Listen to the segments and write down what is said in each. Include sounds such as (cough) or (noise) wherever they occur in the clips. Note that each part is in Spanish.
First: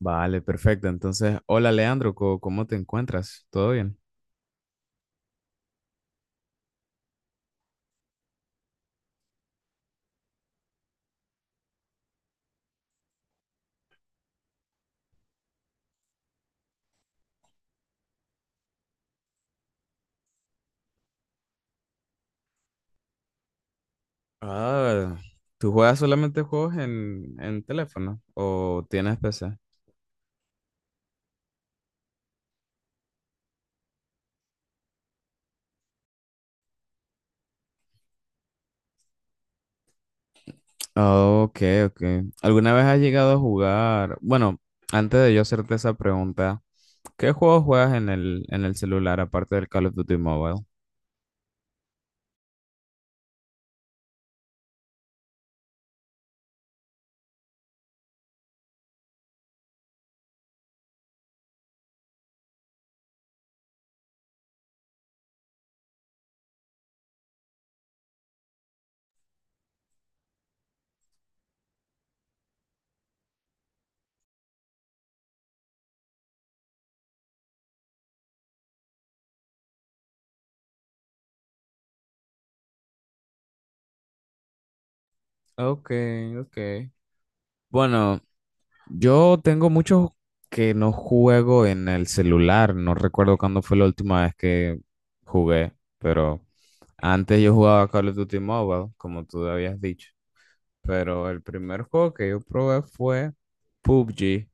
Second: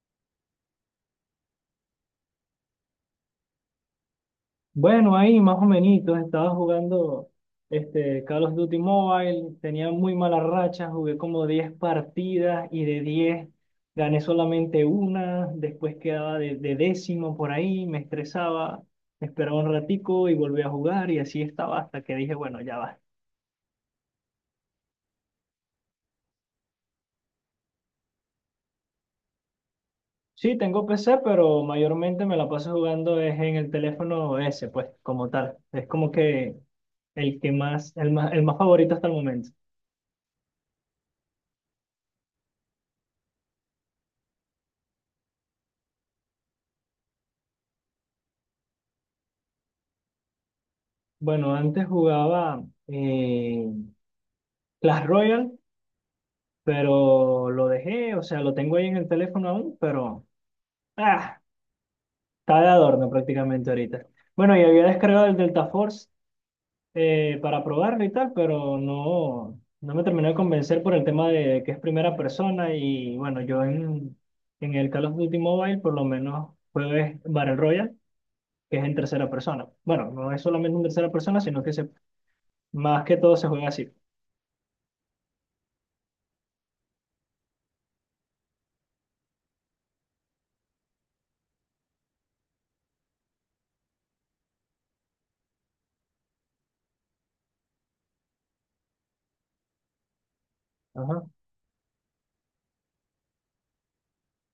Vale, perfecto. Entonces, hola Leandro, ¿cómo te encuentras? ¿Todo bien? Bueno, ahí más o menos, estaba jugando este Call of Duty Mobile, tenía muy mala racha, jugué como 10 partidas y de 10 gané solamente una, después quedaba de décimo por ahí, me estresaba, esperaba un ratico y volví a jugar y así estaba hasta que dije, bueno, ya va. Ah, ¿tú juegas solamente juegos en teléfono o tienes PC? Sí, tengo PC, pero mayormente me la paso jugando es en el teléfono ese, pues, como tal. Es como que el más favorito hasta el momento. Ok, ok. ¿Alguna vez has llegado a jugar? Bueno, antes de yo hacerte esa pregunta, ¿qué juegos juegas en el celular aparte del Call of Duty Mobile? Bueno, antes jugaba Clash Royale, pero lo dejé, o sea, lo tengo ahí en el teléfono aún, pero ah, está de adorno prácticamente ahorita. Bueno, y había descargado el Delta Force para probarlo y tal, pero no, no me terminó de convencer por el tema de que es primera persona y bueno, yo en el Call of Duty Mobile por lo menos juego es Battle Royale, que es en tercera persona. Bueno, no es solamente en tercera persona, más que todo se juega así. Ok, ok. Bueno, yo tengo muchos que no juego en el celular. No recuerdo cuándo fue la última vez que jugué, pero antes yo jugaba Call of Duty Mobile, como tú habías dicho. Ajá, Pero el primer juego que yo probé fue PUBG,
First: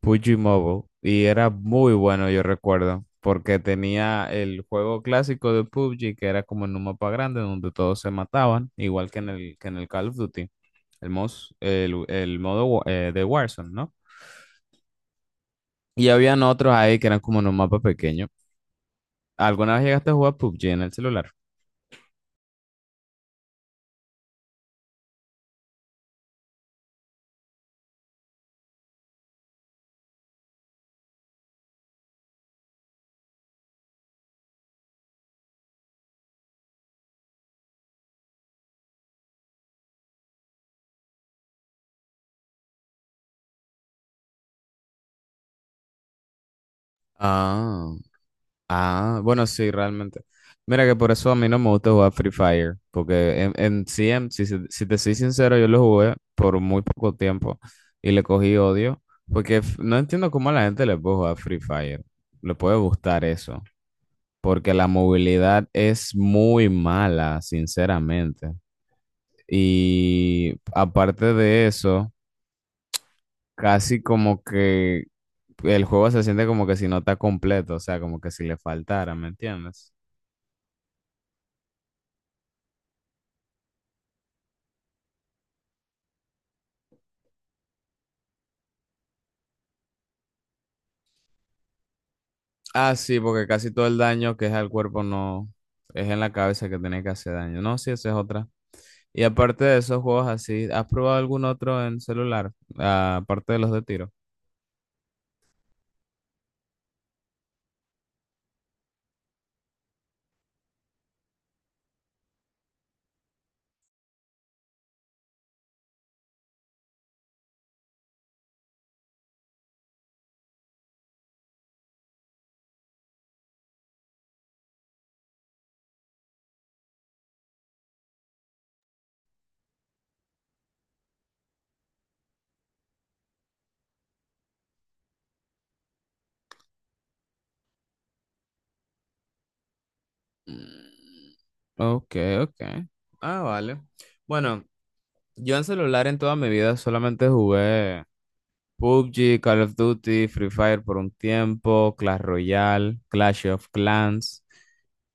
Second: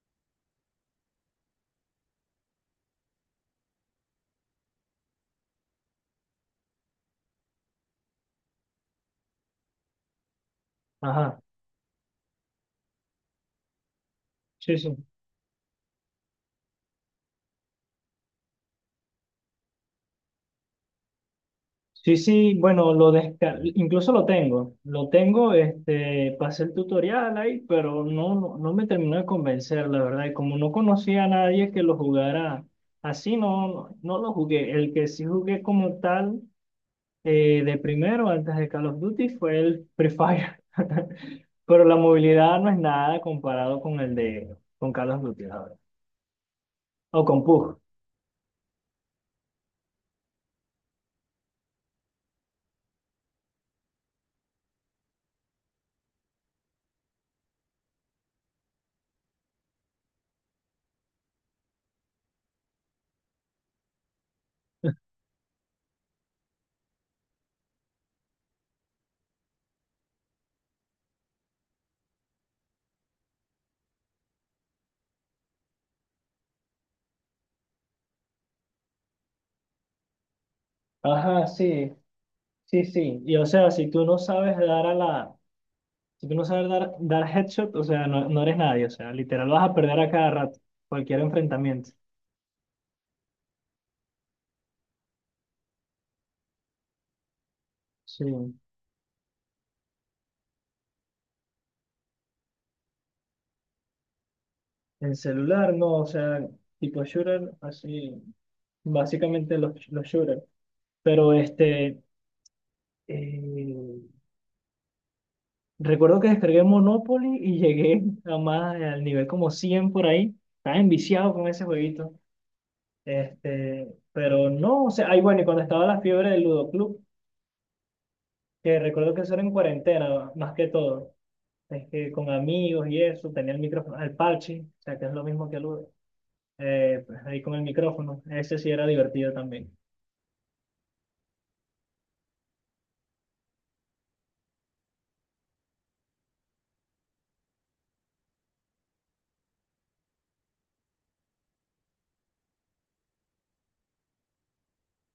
PUBG Mobile, y era muy bueno, yo recuerdo, porque tenía el juego clásico de PUBG, que era como en un mapa grande donde todos se mataban, igual que en el Call of Duty, el, ajá. mos- el, el modo de Warzone, ¿no? Sí, sí. Y habían otros ahí que eran como en un mapa pequeño. ¿Alguna vez llegaste a jugar PUBG en el celular? Sí, sí, bueno, incluso lo tengo. Lo tengo, este, pasé el tutorial ahí, pero no, no, no me terminó de convencer, la verdad. Y como no conocía a nadie que lo jugara así, no, no, no lo jugué. El que sí jugué como tal de primero, antes de Call of Duty, fue el Free Fire. (laughs) Pero la movilidad no es nada comparado con el de con Call of Duty, la verdad. O con PUBG. Ah, ah, bueno, sí, realmente. Mira que por eso a mí no me gusta jugar Free Fire, porque en sí, si te soy sincero, yo lo jugué por muy poco tiempo y le cogí odio, porque no entiendo cómo a la gente le puede jugar Free Fire, le puede gustar eso, porque la movilidad es muy mala, sinceramente. Y aparte de eso, casi como que el juego se siente como que si no está completo, o sea, como que si le faltara, ¿me entiendes? Ajá, sí, sí, sí. Y o sea, Si tú no sabes dar, headshot, o sea, no, no eres nadie, o sea, literal vas a perder a cada rato, cualquier enfrentamiento. Ah, sí, porque casi todo el daño que es al cuerpo no es en la cabeza que tiene que hacer daño. No, sí, esa es Sí, otra. Y aparte de esos juegos así, ¿has probado algún otro en celular? Ah, aparte de los de tiro. en celular no, o sea, tipo shooter, así, básicamente los shooters. Pero este, eh, recuerdo que descargué Monopoly y (laughs) llegué a más, al nivel como 100 por ahí. Estaba enviciado con ese jueguito. Este, pero no, o sea, ahí bueno, y cuando estaba la fiebre del Ludo Club, que recuerdo que eso era en cuarentena, más que todo. Es que con amigos y eso, tenía el micrófono, el parche, o sea, que es lo mismo que el Uber, pues ahí con el micrófono, ese sí era divertido también. Mm. Ok, ok. Ah, vale. Bueno, yo en celular en toda mi vida solamente jugué PUBG, Call of Duty, Free Fire por un tiempo, Clash Royale, Clash of Clans.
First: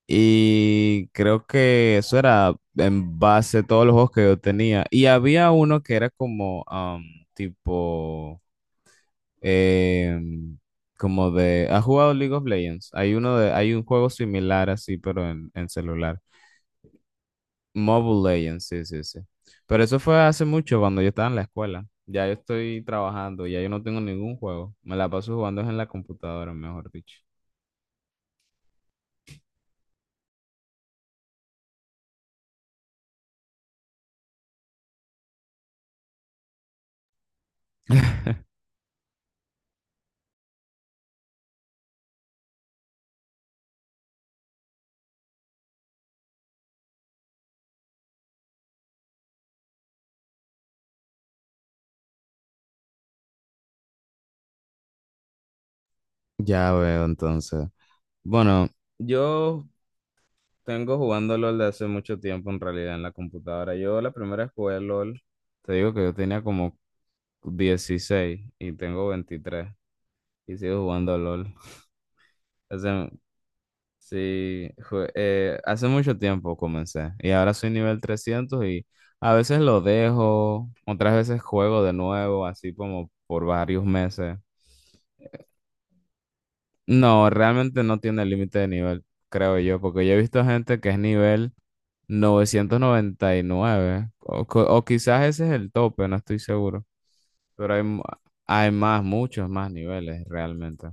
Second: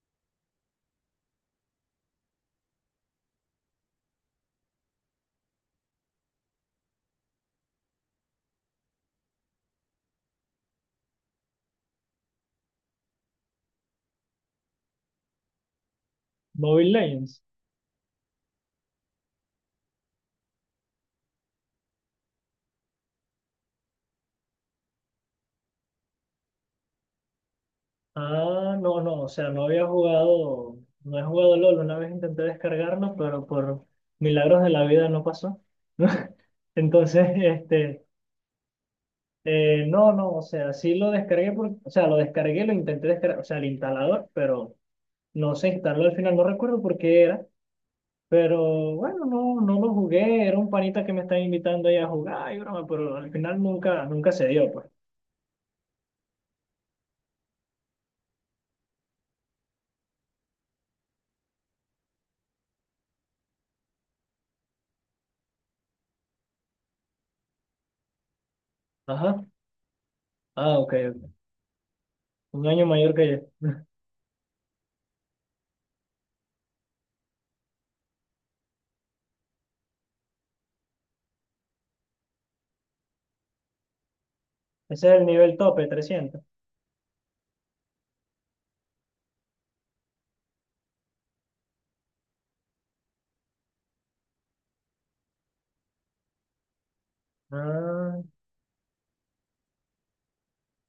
Y creo que eso era en base a todos los juegos que yo tenía. Y había uno que era como tipo em, como de. ¿Has jugado League of Legends? Hay uno de, hay un juego similar así, pero en celular. Mobile Legends. Mobile Legends, sí, sí, sí. Pero eso fue hace mucho cuando yo estaba en la escuela. Ya yo estoy trabajando, ya yo no tengo ningún juego. Me la paso jugando en la computadora, mejor dicho. Ah, no, no, o sea, no he jugado LOL, una vez intenté descargarlo, pero por milagros de la vida no pasó. (laughs) Entonces, este, no, no, o sea, sí lo descargué, o sea, lo descargué, lo intenté descargar, o sea, el instalador, pero no se instaló al final, no recuerdo por qué era. Pero bueno, no, no lo jugué, era un panita que me estaba invitando ahí a jugar, y broma, pero al final nunca, nunca se dio, pues. Ya veo, entonces. Bueno, yo tengo jugando LOL de hace mucho tiempo en realidad en la computadora. Yo la primera vez que jugué LOL, te digo que yo tenía como 16 y tengo Ajá. 23 y sigo Ah, ok, jugando ok. LOL. Un año Ese- mayor que yo. (laughs) Sí, hace mucho tiempo comencé y ahora soy nivel 300 y a veces lo dejo, otras veces juego de nuevo, así como por varios meses. Ese es el nivel tope, 300. No, realmente no tiene límite de nivel, creo yo, porque yo he visto gente que es nivel 999 o, o quizás ese es el tope, no estoy seguro, pero Ah. hay más, muchos más niveles realmente.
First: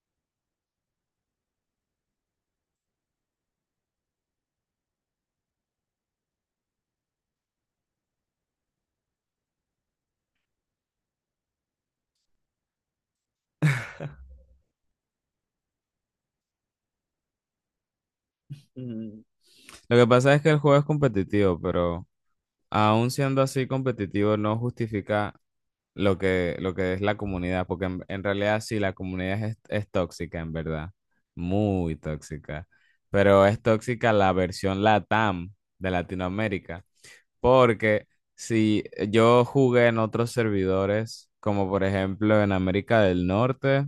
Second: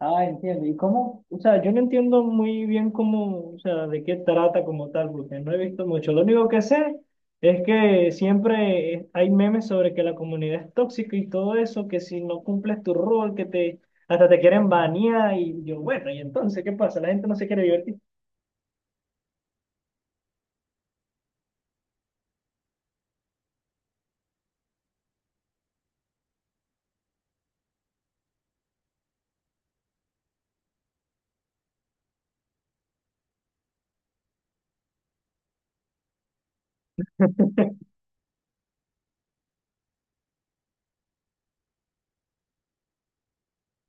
Ah, entiendo. ¿Y cómo? O sea, yo no entiendo muy bien cómo, o sea, de qué trata como tal, porque no he visto mucho. Lo único que sé es que siempre hay memes sobre que la comunidad es tóxica y todo eso, que si no cumples tu rol, que te hasta te quieren banear y yo, bueno, ¿y entonces qué pasa? La gente no se quiere divertir. Mm, Lo que pasa es que el juego es competitivo, pero aún siendo así competitivo, no justifica lo que es la comunidad, porque en realidad sí, la comunidad es tóxica, en verdad, muy tóxica, pero es tóxica la versión LATAM de Latinoamérica, porque si yo jugué en otros servidores, como por ejemplo en América del Norte,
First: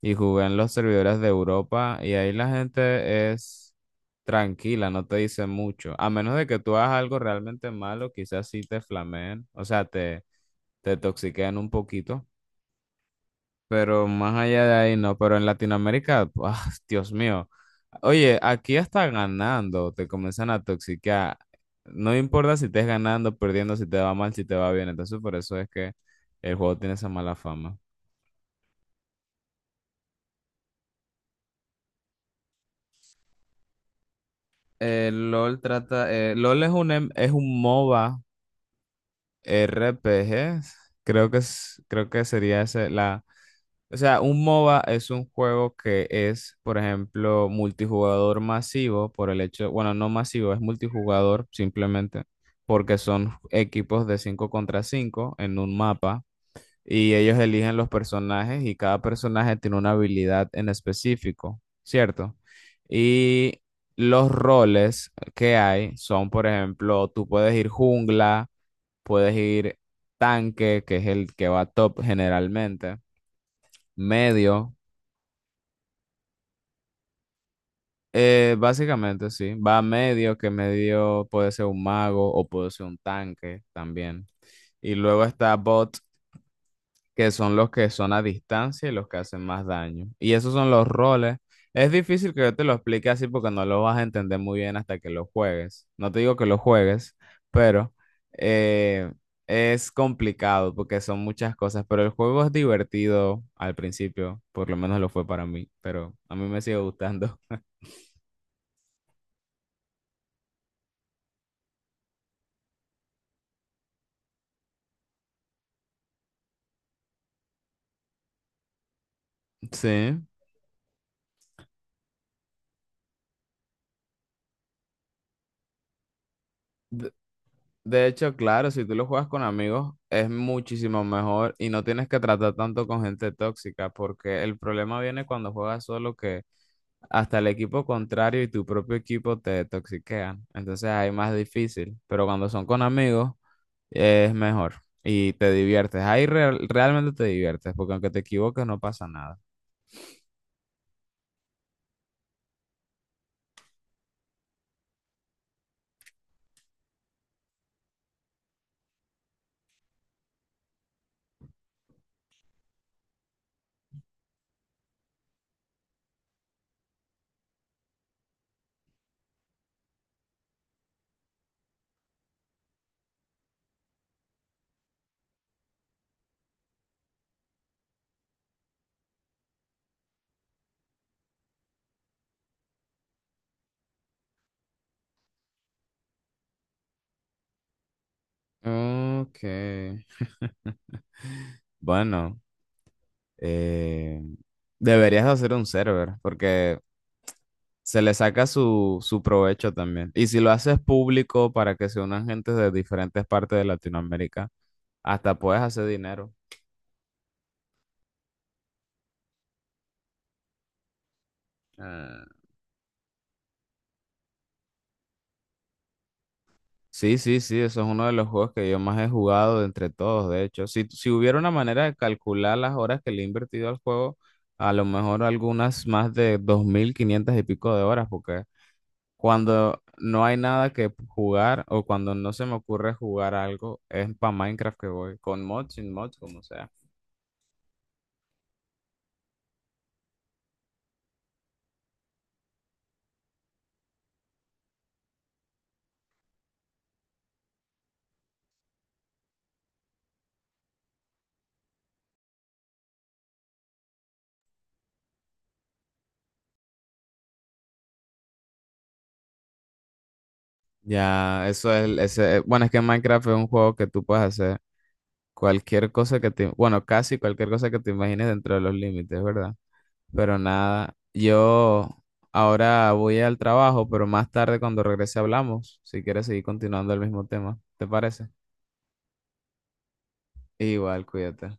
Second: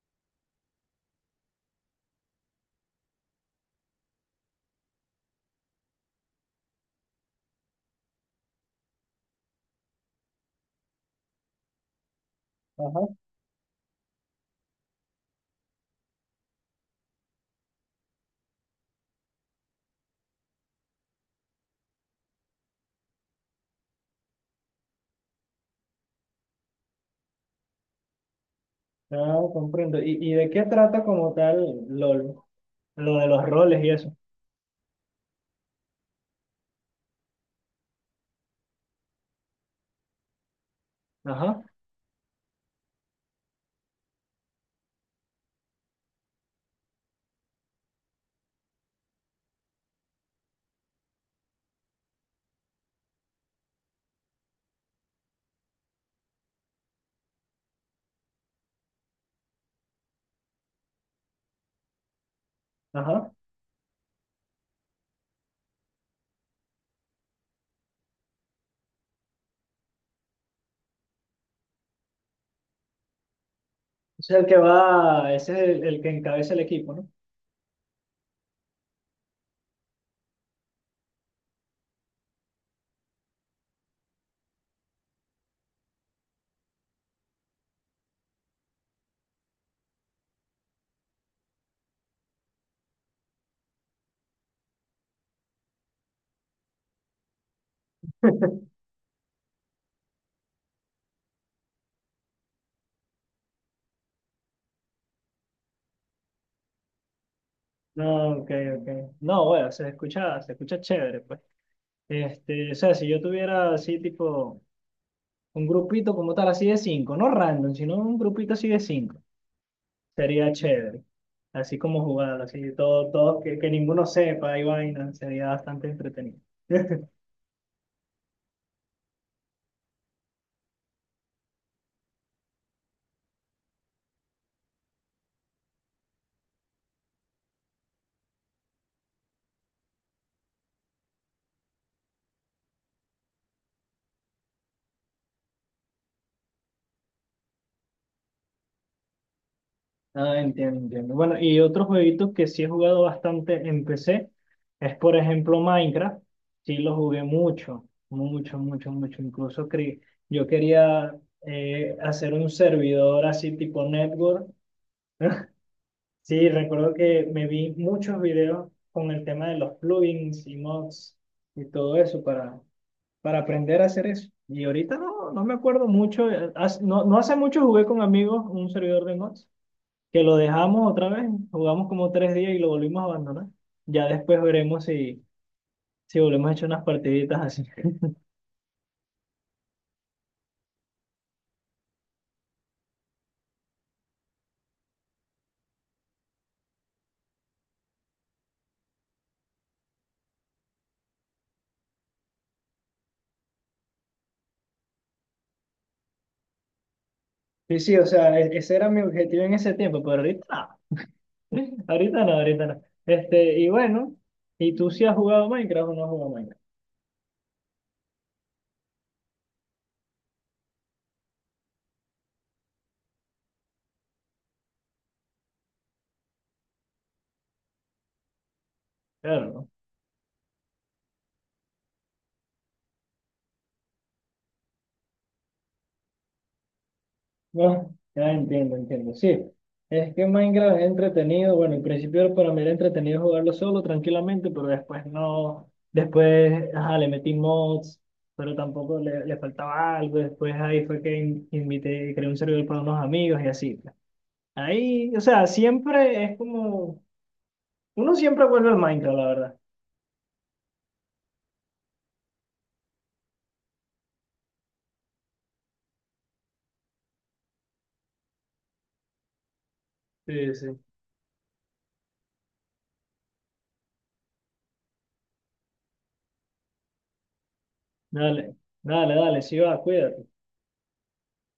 y jugué en los servidores de Europa y ahí la gente es tranquila, no te dice mucho. A menos de que tú hagas algo realmente malo, quizás sí te flameen, o sea, te toxiquean un poquito, Ajá. pero más allá de ahí no. Pero en Latinoamérica, (laughs) ¡buah! Dios mío. Oye, aquí hasta ganando, te comienzan a toxiquear. No importa si estés ganando, perdiendo, si te va mal, si te va bien. Entonces, por eso es que el juego tiene esa mala fama. Ah, comprendo. ¿Y de qué trata como tal LOL? Lo de los roles y eso. LOL es un MOBA RPG, creo que Ajá, es, creo que sería ese, la, o sea, un MOBA es un juego que es, por ejemplo, multijugador masivo por el hecho, bueno, no masivo, es multijugador simplemente porque son equipos de 5 contra 5 en un mapa y ellos eligen los personajes y cada personaje tiene una habilidad en específico, ¿cierto? ajá. Y los roles que hay son, por ejemplo, tú puedes ir jungla, puedes ir tanque, que es el que va top generalmente, O sea, el que medio, va, ese es el que encabeza el equipo, ¿no? Básicamente sí, va medio, que medio puede ser un mago o puede ser un tanque también. Y luego está bot, que son los que son a distancia y los que hacen más daño. Y esos son los roles. Es difícil que yo te lo explique así porque no lo vas a entender muy bien hasta que lo juegues. No te digo que lo juegues, pero eh, es complicado porque son muchas cosas. Pero el juego es divertido al principio, por lo menos lo fue para mí, pero a mí me sigue gustando. No, ok, ok. No, bueno, se escucha chévere, pues. Este, o sea, si yo tuviera así tipo un grupito como tal, así de cinco, no random, sino un grupito así de cinco, (laughs) Sí. sería chévere. Así como jugar, así todo, todo, que ninguno sepa y vaina, sería bastante entretenido. De hecho, claro, si tú lo juegas con amigos es muchísimo mejor y no tienes que tratar tanto con gente tóxica, porque el problema viene cuando juegas solo que hasta el equipo contrario y tu propio equipo te toxiquean. Entonces ahí más difícil, pero cuando son con amigos es mejor y te diviertes. Ahí realmente te diviertes, porque aunque te equivoques no pasa nada. Ah, entiendo, entiendo. Bueno, y otro jueguito que sí he jugado bastante en PC es, por ejemplo, Minecraft. Sí lo jugué mucho, mucho, mucho, mucho. Yo quería hacer un servidor así tipo network. (laughs) Sí, recuerdo que me vi muchos videos con el tema de los plugins y mods y todo eso para, aprender a hacer eso. Y ahorita no, no me acuerdo mucho. No, no hace mucho jugué con amigos un servidor de mods que lo dejamos otra vez, jugamos como 3 días y lo volvimos a abandonar. Ya después veremos si, si volvemos a echar unas partiditas así. (laughs) Ok. (laughs) Bueno, eh, deberías de hacer un server, porque se le saca su provecho también. Y si lo haces público para que se unan gentes de diferentes partes de Latinoamérica, hasta puedes hacer dinero. Sí, sí, o sea, ese era mi objetivo en ese tiempo, pero ahorita no, (laughs) ahorita Ah. no, ahorita no. Este, y bueno, ¿y tú sí has jugado Minecraft o no has jugado Minecraft? Sí, sí, sí, eso es uno de los juegos que yo más he jugado de entre todos, de hecho. Si hubiera una manera de calcular las horas que le he invertido al juego, a lo mejor algunas más de 2.500 y pico de horas, porque Claro, ¿no? cuando no hay nada que jugar o cuando no se me ocurre jugar algo, es para Minecraft que voy, con mods, sin mods, como sea. No, ya entiendo, entiendo. Sí, es que Minecraft es entretenido. Bueno, en principio para mí era entretenido jugarlo solo, tranquilamente, pero después no. Después, ajá, le metí mods, pero tampoco le, faltaba algo. Después ahí fue que invité, creé un servidor para unos amigos y así, pues. Ahí, o sea, siempre es como. Uno siempre vuelve al Minecraft, la verdad. Ya, eso es, ese, bueno, es que Minecraft es un juego que tú puedes hacer cualquier cosa que te, bueno, casi cualquier cosa que te imagines dentro de los límites, ¿verdad? Pero Sí, sí. nada, yo ahora voy al trabajo, pero más tarde cuando regrese hablamos, si quieres seguir continuando el mismo tema, ¿te parece? Dale, dale, dale, sí va, cuídate. Igual, cuídate.